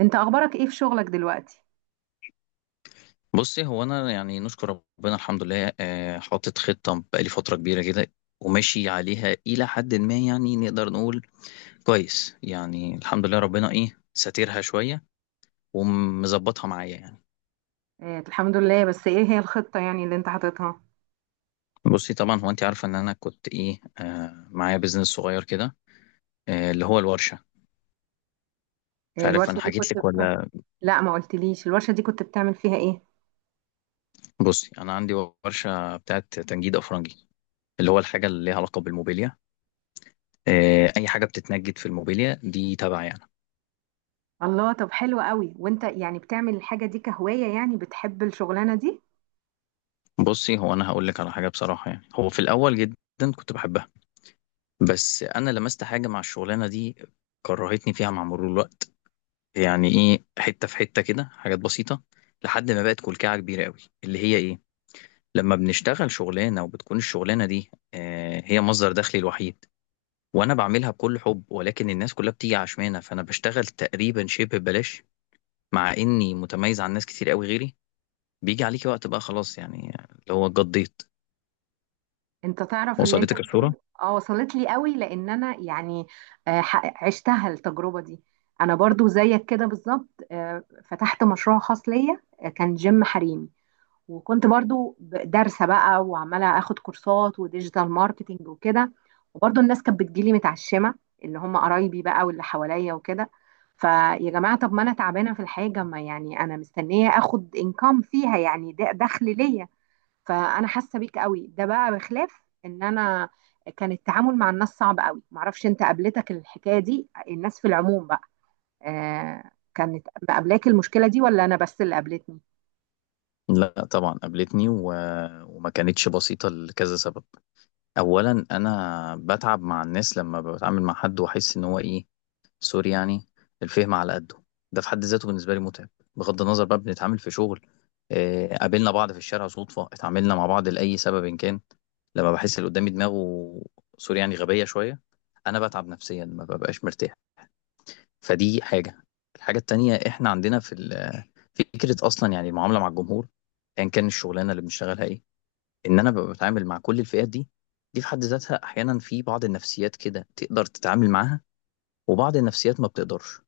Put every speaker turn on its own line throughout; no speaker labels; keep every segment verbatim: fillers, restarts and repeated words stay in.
انت اخبارك ايه في شغلك دلوقتي؟
بُصّي، هو أنا يعني نشكر ربنا الحمد لله آآ حاطط خطة بقى لي فترة كبيرة كده وماشي عليها إلى حدٍ ما يعني نقدر نقول كويس، يعني الحمد لله ربنا إيه، ساترها شوية ومضبّطها معايا يعني.
آه، الحمد لله. بس ايه هي الخطة يعني اللي انت حاططها؟
بُصّي، طبعًا هو أنتِ عارفة إن أنا كنت إيه، آآ معايا business صغير كده، آآ اللي هو الورشة. مش
آه،
عارف أنا
الورشة دي
حكيت
كنت
لِك
بتاع...
والّا.
لا، ما قلتليش الورشة دي كنت بتعمل فيها ايه.
بُصّي، أنا عندي ورشة بتاعة تنجيد أفرنجي، اللي هو الحاجة اللي ليها علاقة بالموبيليا. آآ أي حاجة بتتنجد في الموبيليا دي تبعي أنا.
الله، طب حلو قوي. وانت يعني بتعمل الحاجة دي كهواية؟ يعني بتحب الشغلانة دي؟
بصي، هو انا هقول لك على حاجه بصراحه. يعني هو في الاول جدا كنت بحبها، بس انا لمست حاجه مع الشغلانه دي كرهتني فيها مع مرور الوقت. يعني ايه، حته في حته كده، حاجات بسيطه لحد ما بقت كلكعه كبيره قوي، اللي هي ايه، لما بنشتغل شغلانه وبتكون الشغلانه دي آه هي مصدر دخلي الوحيد، وانا بعملها بكل حب، ولكن الناس كلها بتيجي عشمانه، فانا بشتغل تقريبا شبه ببلاش، مع اني متميز عن ناس كتير قوي غيري. بيجي عليكي وقت بقى خلاص يعني اللي هو اتقضيت.
انت تعرف اللي انت
وصلتك الصوره.
بتقول اه، وصلت لي قوي، لان انا يعني آه، ح- عشتها التجربة دي. انا برضو زيك كده بالظبط. آه، فتحت مشروع خاص ليا، آه، كان جيم حريمي. وكنت برضو ب- دارسة بقى وعمالة اخد كورسات وديجيتال ماركتينج وكده. وبرضو الناس كانت بتجيلي متعشمة، اللي هم قرايبي بقى واللي حواليا وكده. فيا جماعة، طب ما انا تعبانة في الحاجة، ما يعني انا مستنية اخد انكم فيها، يعني ده دخل ليا. فانا حاسة بيك قوي. ده بقى بخلاف ان انا كان التعامل مع الناس صعب قوي. معرفش انت قابلتك الحكاية دي، الناس في العموم بقى، آه، كانت مقابلاك المشكلة دي، ولا انا بس اللي قابلتني؟
لا طبعا قابلتني و... وما كانتش بسيطة لكذا سبب. أولا أنا بتعب مع الناس لما بتعامل مع حد وأحس إن هو إيه، سوري يعني، الفهم على قده. ده في حد ذاته بالنسبة لي متعب، بغض النظر بقى بنتعامل في شغل. آه، قابلنا بعض في الشارع صدفة، اتعاملنا مع بعض لأي سبب إن كان، لما بحس اللي قدامي دماغه، سوري يعني، غبية شوية، أنا بتعب نفسيا، ما ببقاش مرتاح. فدي حاجة. الحاجة التانية، إحنا عندنا في ال... فكره اصلا يعني المعامله مع الجمهور ايا كان الشغلانه اللي بنشتغلها ايه، ان انا ببقى بتعامل مع كل الفئات دي. دي في حد ذاتها احيانا في بعض النفسيات كده تقدر تتعامل معاها، وبعض النفسيات ما بتقدرش.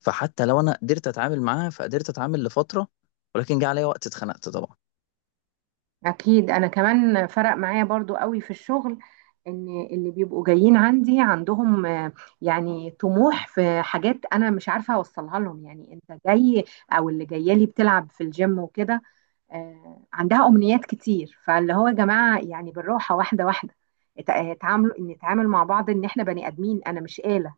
فحتى لو انا قدرت اتعامل معاها فقدرت اتعامل لفتره، ولكن جه عليا وقت اتخنقت طبعا.
أكيد. أنا كمان فرق معايا برضو قوي في الشغل، إن اللي بيبقوا جايين عندي عندهم آه، يعني طموح في حاجات أنا مش عارفة أوصلها لهم. يعني أنت جاي أو اللي جاية لي بتلعب في الجيم وكده، آه، عندها أمنيات كتير. فاللي هو يا جماعة، يعني بالراحة، واحدة واحدة، اتع- اتعاملوا إن نتعامل مع بعض إن إحنا بني آدمين، أنا مش آلة.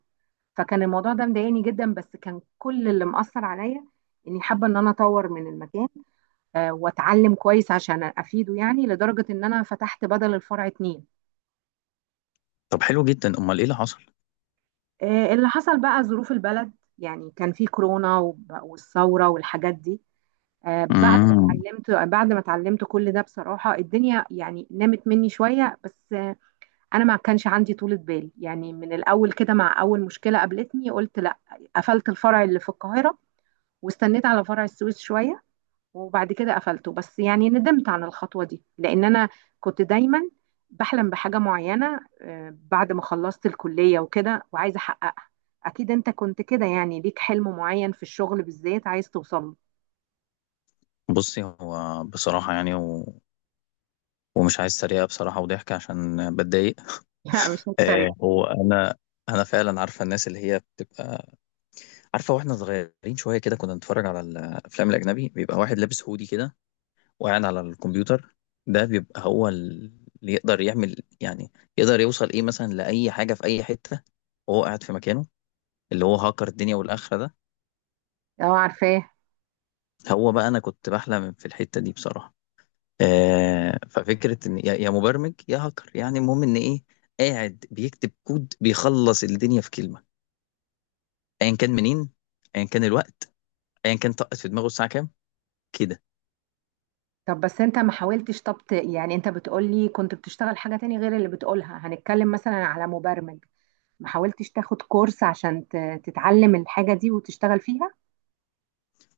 فكان الموضوع ده مضايقني جدا. بس كان كل اللي مأثر عليا إني حابة إن أنا أطور من المكان، آه، واتعلم كويس عشان افيده، يعني لدرجه ان انا فتحت بدل الفرع اتنين.
طب حلو جدا، امال ايه اللي حصل؟
آه، اللي حصل بقى ظروف البلد. يعني كان في كورونا وب- والثوره والحاجات دي. آه، بعد ما
امم
اتعلمت بعد ما اتعلمت كل ده، بصراحه الدنيا يعني نامت مني شويه. بس آه، انا ما كانش عندي طولة بال، يعني من الاول كده مع اول مشكله قابلتني قلت لا. قفلت الفرع اللي في القاهره، واستنيت على فرع السويس شويه، وبعد كده قفلته. بس يعني ندمت عن الخطوة دي، لأن أنا كنت دايما بحلم بحاجة معينة. آه، بعد ما خلصت الكلية وكده، وعايزة أحققها. أكيد أنت كنت كده، يعني ليك حلم معين في الشغل بالذات عايز توصل له.
بصي، هو بصراحه يعني و... ومش عايز سريعه بصراحه وضحك عشان بتضايق.
لا، مش هتريق.
آه، هو انا انا فعلا عارفه الناس اللي هي بتبقى عارفة. واحنا صغيرين شوية كده كنا نتفرج على الأفلام الأجنبي، بيبقى واحد لابس هودي كده وقاعد على الكمبيوتر، ده بيبقى هو اللي يقدر يعمل يعني، يقدر يوصل إيه مثلا لأي حاجة في أي حتة وهو قاعد في مكانه، اللي هو هاكر الدنيا والآخرة ده.
أه، عارفاه.
هو بقى أنا كنت بحلم في الحتة دي بصراحة. آه، ففكرة إن يا يا مبرمج يا هاكر، يعني المهم إن إيه، قاعد بيكتب كود بيخلص الدنيا في كلمة، أيا كان منين، أيا كان الوقت، أيا كان طقت في دماغه الساعة كام، كده.
طب بس أنت ما حاولتش؟ طب ت- يعني أنت بتقولي كنت بتشتغل حاجة تاني غير اللي بتقولها، هنتكلم مثلا على مبرمج، ما حاولتش تاخد كورس عشان ت- تتعلم الحاجة دي وتشتغل فيها؟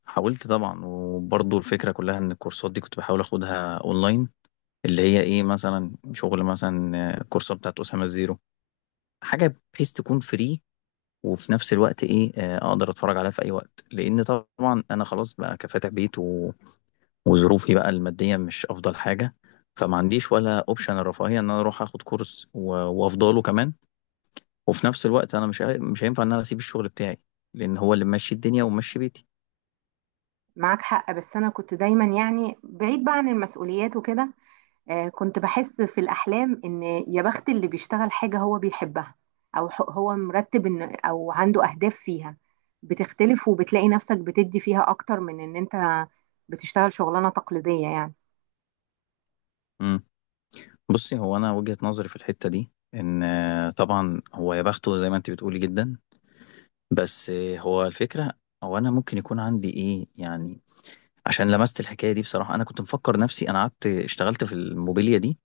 حاولت طبعا، وبرضه الفكرة كلها ان الكورسات دي كنت بحاول اخدها اونلاين، اللي هي ايه مثلا شغل مثلا آه، الكورسات بتاعت أسامة الزيرو، حاجة بحيث تكون فري، وفي نفس الوقت ايه، آه، اقدر اتفرج عليها في اي وقت، لان طبعا انا خلاص بقى كفاتح بيت و... وظروفي بقى المادية مش افضل حاجة. فما عنديش ولا اوبشن الرفاهية ان انا اروح اخد كورس و... وافضله كمان، وفي نفس الوقت انا مش هي- مش هينفع ان انا اسيب الشغل بتاعي، لان هو اللي ماشي الدنيا وماشي بيتي.
معاك حق. بس انا كنت دايما يعني بعيد بقى عن المسؤوليات وكده. آه، كنت بحس في الاحلام ان يا بخت اللي بيشتغل حاجه هو بيحبها، او ح- هو مرتب ان او عنده اهداف فيها، بتختلف وبتلاقي نفسك بتدي فيها اكتر من ان انت بتشتغل شغلانه تقليديه يعني.
بصي، هو انا وجهة نظري في الحتة دي ان آه، طبعا هو يا بخته زي ما انت بتقولي جدا، بس آه، هو الفكرة، او انا ممكن يكون عندي ايه يعني، عشان لمست الحكاية دي بصراحة. انا كنت مفكر نفسي، انا قعدت اشتغلت في الموبيليا دي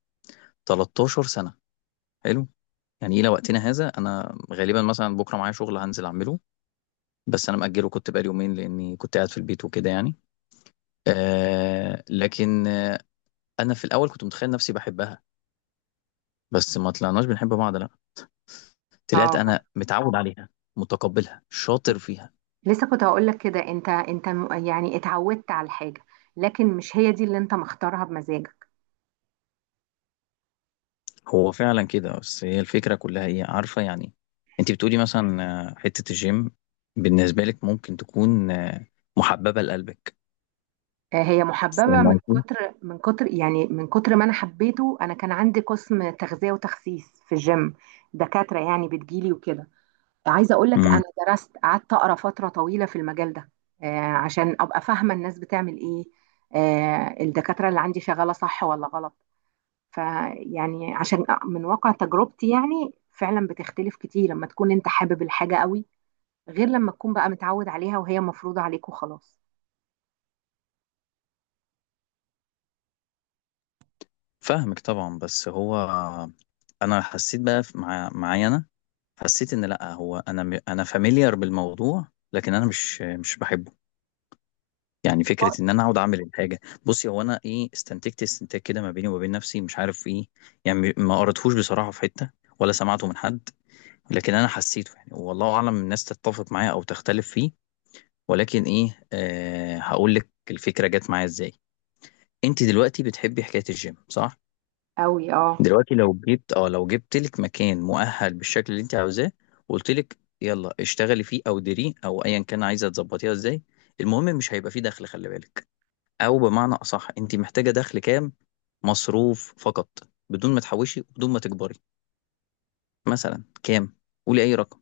13 سنة. حلو. يعني الى وقتنا هذا انا غالبا مثلا بكرة معايا شغل هنزل اعمله، بس انا مأجله كنت بقالي يومين لاني كنت قاعد في البيت وكده يعني. آه، لكن آه، انا في الاول كنت متخيل نفسي بحبها، بس ما طلعناش بنحب بعض. طلعت
اه،
انا متعود عليها، متقبلها، شاطر فيها.
لسه كنت هقول لك كده. انت انت م- يعني اتعودت على الحاجه، لكن مش هي دي اللي انت مختارها بمزاجك.
هو فعلا كده، بس هي الفكره كلها ايه عارفه يعني. انت بتقولي مثلا آه، حته الجيم بالنسبه لك ممكن تكون آه، محببه لقلبك.
آه، هي محببة.
فاهم
من
قصدي؟
كتر، من كتر، يعني من كتر ما أنا حبيته، أنا كان عندي قسم تغذية وتخسيس في الجيم. دكاترة يعني بتجيلي وكده. عايزة أقول لك
امم
أنا درست، قعدت أقرأ فترة طويلة في المجال ده، آه، عشان أبقى فاهمة الناس بتعمل إيه، آه، الدكاترة اللي عندي شغالة صح ولا غلط. فيعني عشان من واقع تجربتي، يعني فعلا بتختلف كتير لما تكون أنت حابب الحاجة قوي، غير لما تكون بقى متعود عليها وهي مفروضة عليك وخلاص.
فاهمك طبعا، بس هو انا حسيت بقى في- مع معايا، انا حسيت ان لا، هو انا م- انا فاميليار بالموضوع، لكن انا مش مش بحبه. يعني فكرة إن أنا أقعد أعمل الحاجة. بُصّي، هو أنا إيه، استنتجت استنتاج كده ما بيني وما بين نفسي، مش عارف إيه، يعني ما قريتهوش بصراحة في حتّة ولا سمعته من حد، لكن أنا حسّيته يعني، والله أعلم الناس تتّفق معايا أو تختلف فيه، ولكن إيه، آآ هاقول لِك الفكرة جات معايا إزاي. أنتِ دلوقتي بتحبّي حكاية الgym صح؟
قوي اه.
دلوقتي لو جيت آه، لو جِبت لِك مكان مؤهَّل بالشكل اللي أنتِ عاوزاه وقُلت لِك يالّا اشتغلي فيه أو ديريه أو أيًا كان عايزة تضبّطيها إزاي، المهم مش هيبقى في دَخْل، خلّي بالِك. او بمعنى اصح انت محتاجه دخل كام، مصروف فقط، بدون ما تحوشي وبدون ما تكبري، مثلا كام؟ قولي اي رقم.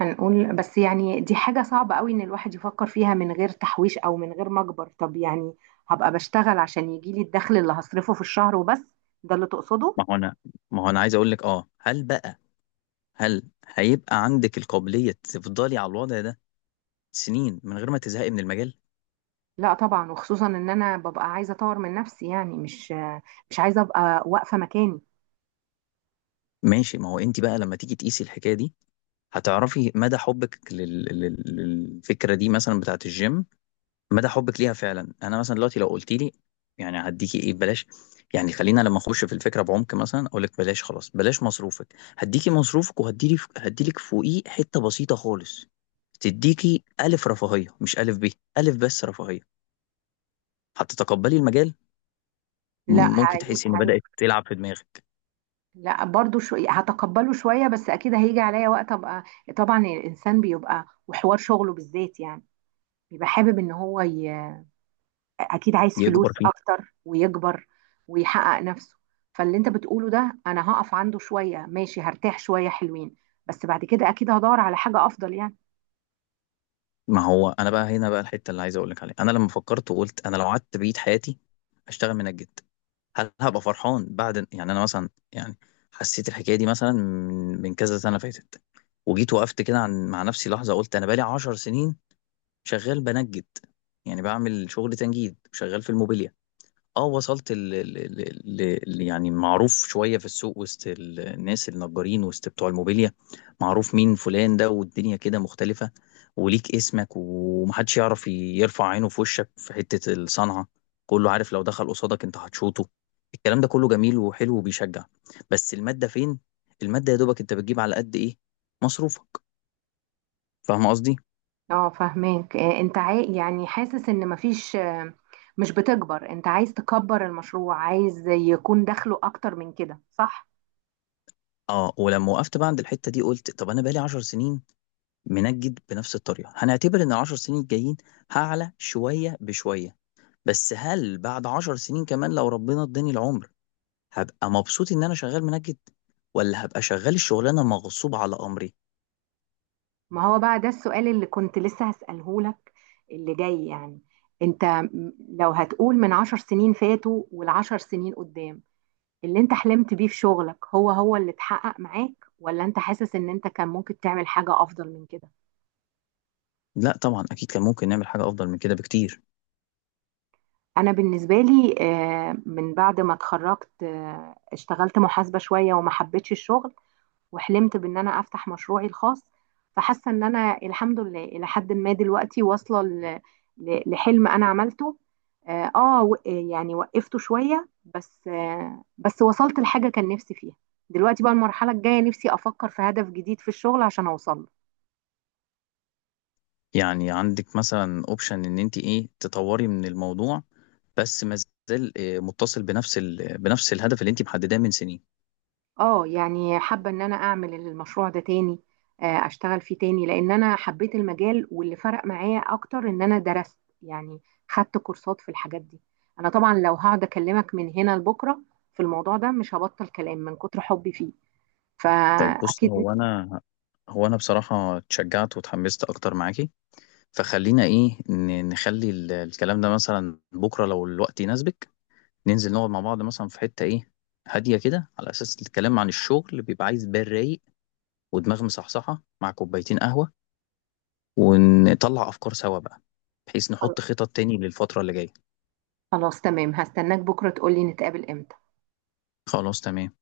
هنقول بس يعني دي حاجة صعبة قوي ان الواحد يفكر فيها من غير تحويش او من غير مجبر. طب يعني هبقى بشتغل عشان يجيلي الدخل اللي هصرفه في الشهر وبس؟ ده اللي تقصده؟
ما هو انا ما هو انا عايز اقول لك اه، هل بقى، هل هيبقى عندك القابليه تفضلي على الوضع ده سنين من غير ما تزهقي من المجال؟
لا طبعا، وخصوصا ان انا ببقى عايزة اطور من نفسي، يعني مش مش عايزة ابقى واقفة مكاني.
ماشي. ما هو انت بقى لما تيجي تقيسي الحكايه دي هتعرفي مدى حبك لل... لل... للفكره دي مثلا بتاعت الجيم، مدى حبك ليها فعلا. انا مثلا دلوقتي لو قلت لي يعني هديكي ايه ببلاش، يعني خلينا لما اخش في الفكره بعمق مثلا، اقول لك بلاش خلاص، بلاش مصروفك، هديكي مصروفك وهديلي هديلك فوقيه حته بسيطه خالص، تديكي الف رفاهيه، مش الف ب، الف بس رفاهيه. هتتقبلي المجال؟
لا هي...
ممكن تحسي ان
هي...
بدات تلعب في دماغك؟
لا برضو شو... هتقبله شوية، بس اكيد هيجي عليا وقت ابقى، طبعا الانسان بيبقى وحوار شغله بالذات يعني، بيبقى حابب ان هو ي... اكيد عايز
يكبر
فلوس
فيه.
اكتر ويكبر ويحقق نفسه. فاللي انت بتقوله ده، انا هقف عنده شوية، ماشي، هرتاح شوية حلوين، بس بعد كده اكيد هدور على حاجة افضل يعني.
ما هو انا بقى هنا بقى الحته اللي عايز اقول لك عليها، انا لما فكرت وقلت انا لو قعدت بقيت حياتي اشتغل منجد، هل هبقى فرحان بعد؟ يعني انا مثلا يعني حسيت الحكايه دي مثلا من من كذا سنه فاتت، وجيت وقفت كده عن مع نفسي لحظه، قلت انا بقالي عشر سنين شغال بنجد، يعني بعمل شغل تنجيد، شغال في الموبيليا، اه وصلت ل... ل... ل... ل... يعني معروف شوية في السوق وسط الناس النجارين، وسط بتوع الموبيليا، معروف مين فلان ده، والدنيا كده مختلفة وليك اسمك، ومحدش يعرف ي- يرفع عينه في وشك في حتة الصنعة، كله عارف لو دخل قصادك انت هتشوطه. الكلام ده كله جميل وحلو وبيشجع، بس المادة فين؟ المادة يا دوبك انت بتجيب على قد ايه؟ مصروفك. فاهم قصدي؟
اه فاهماك. آه، انت عاي... يعني حاسس ان مفيش آه، مش بتكبر، انت عايز تكبر المشروع، عايز يكون دخله اكتر من كده، صح؟
اه، ولما وقفت بقى عند الحتة دي قلت طب انا بقالي 10 سنين منجد بنفس الطريقه، هنعتبر ان العشر سنين الجايين هعلى شويه بشويه، بس هل بعد عشر سنين كمان لو ربنا اداني العمر هبقى مبسوط ان انا شغال منجد، ولا هبقى شغال الشغلانه مغصوب على امري؟
ما هو بقى ده السؤال اللي كنت لسه هسأله لك اللي جاي يعني. انت م- لو هتقول من عشر سنين فاتوا والعشر سنين قدام، اللي انت حلمت بيه في شغلك هو هو اللي اتحقق معاك، ولا انت حاسس ان انت كان ممكن تعمل حاجة افضل من كده؟
لا طبعا، اكيد كان ممكن نعمل حاجه افضل من كده بكتير.
انا بالنسبة لي، آه، من بعد ما اتخرجت، آه، اشتغلت محاسبة شوية وما حبيتش الشغل، وحلمت بان انا افتح مشروعي الخاص. فحاسة ان انا الحمد لله الى حد ما دلوقتي واصلة ل- ل- لحلم انا عملته. اه آه، و- آه، يعني وقفته شوية، بس آه، بس وصلت لحاجة كان نفسي فيها. دلوقتي بقى المرحلة الجاية نفسي افكر في هدف جديد في الشغل عشان اوصل له.
يعني عندك مثلا اوبشن ان انت ايه، تطوري من الموضوع، بس ما زال آه، متصل بنفس ال... بنفس الهدف اللي انت محدداه من سنين.
اه يعني حابة ان انا اعمل المشروع ده تاني، آه، اشتغل فيه تاني، لان انا حبيت المجال. واللي فرق معايا اكتر ان انا درست يعني، خدت كورسات في الحاجات دي. انا طبعا لو هقعد اكلمك من هنا لبكرة في الموضوع ده مش هبطل كلام من كتر حبي فيه.
طيب بصي،
فاكيد.
هو انا هو انا بصراحه اتشجعت واتحمست اكتر معاكي. فخلينا ايه، ن- نخلي ال- الكلام ده مثلا بكره لو الوقت يناسبك ننزل نقعد مع بعض مثلا في حته ايه هاديه كده، على اساس الكلام عن الشغل بيبقى عايز بال رايق ودماغ مصحصحه مع كوبايتين قهوه، ونطلع افكار سوا بقى، بحيث نحط خطط تاني للفتره اللي جايه.
خلاص تمام، هستناك بكرة تقولي نتقابل امتى.
خلاص تمام.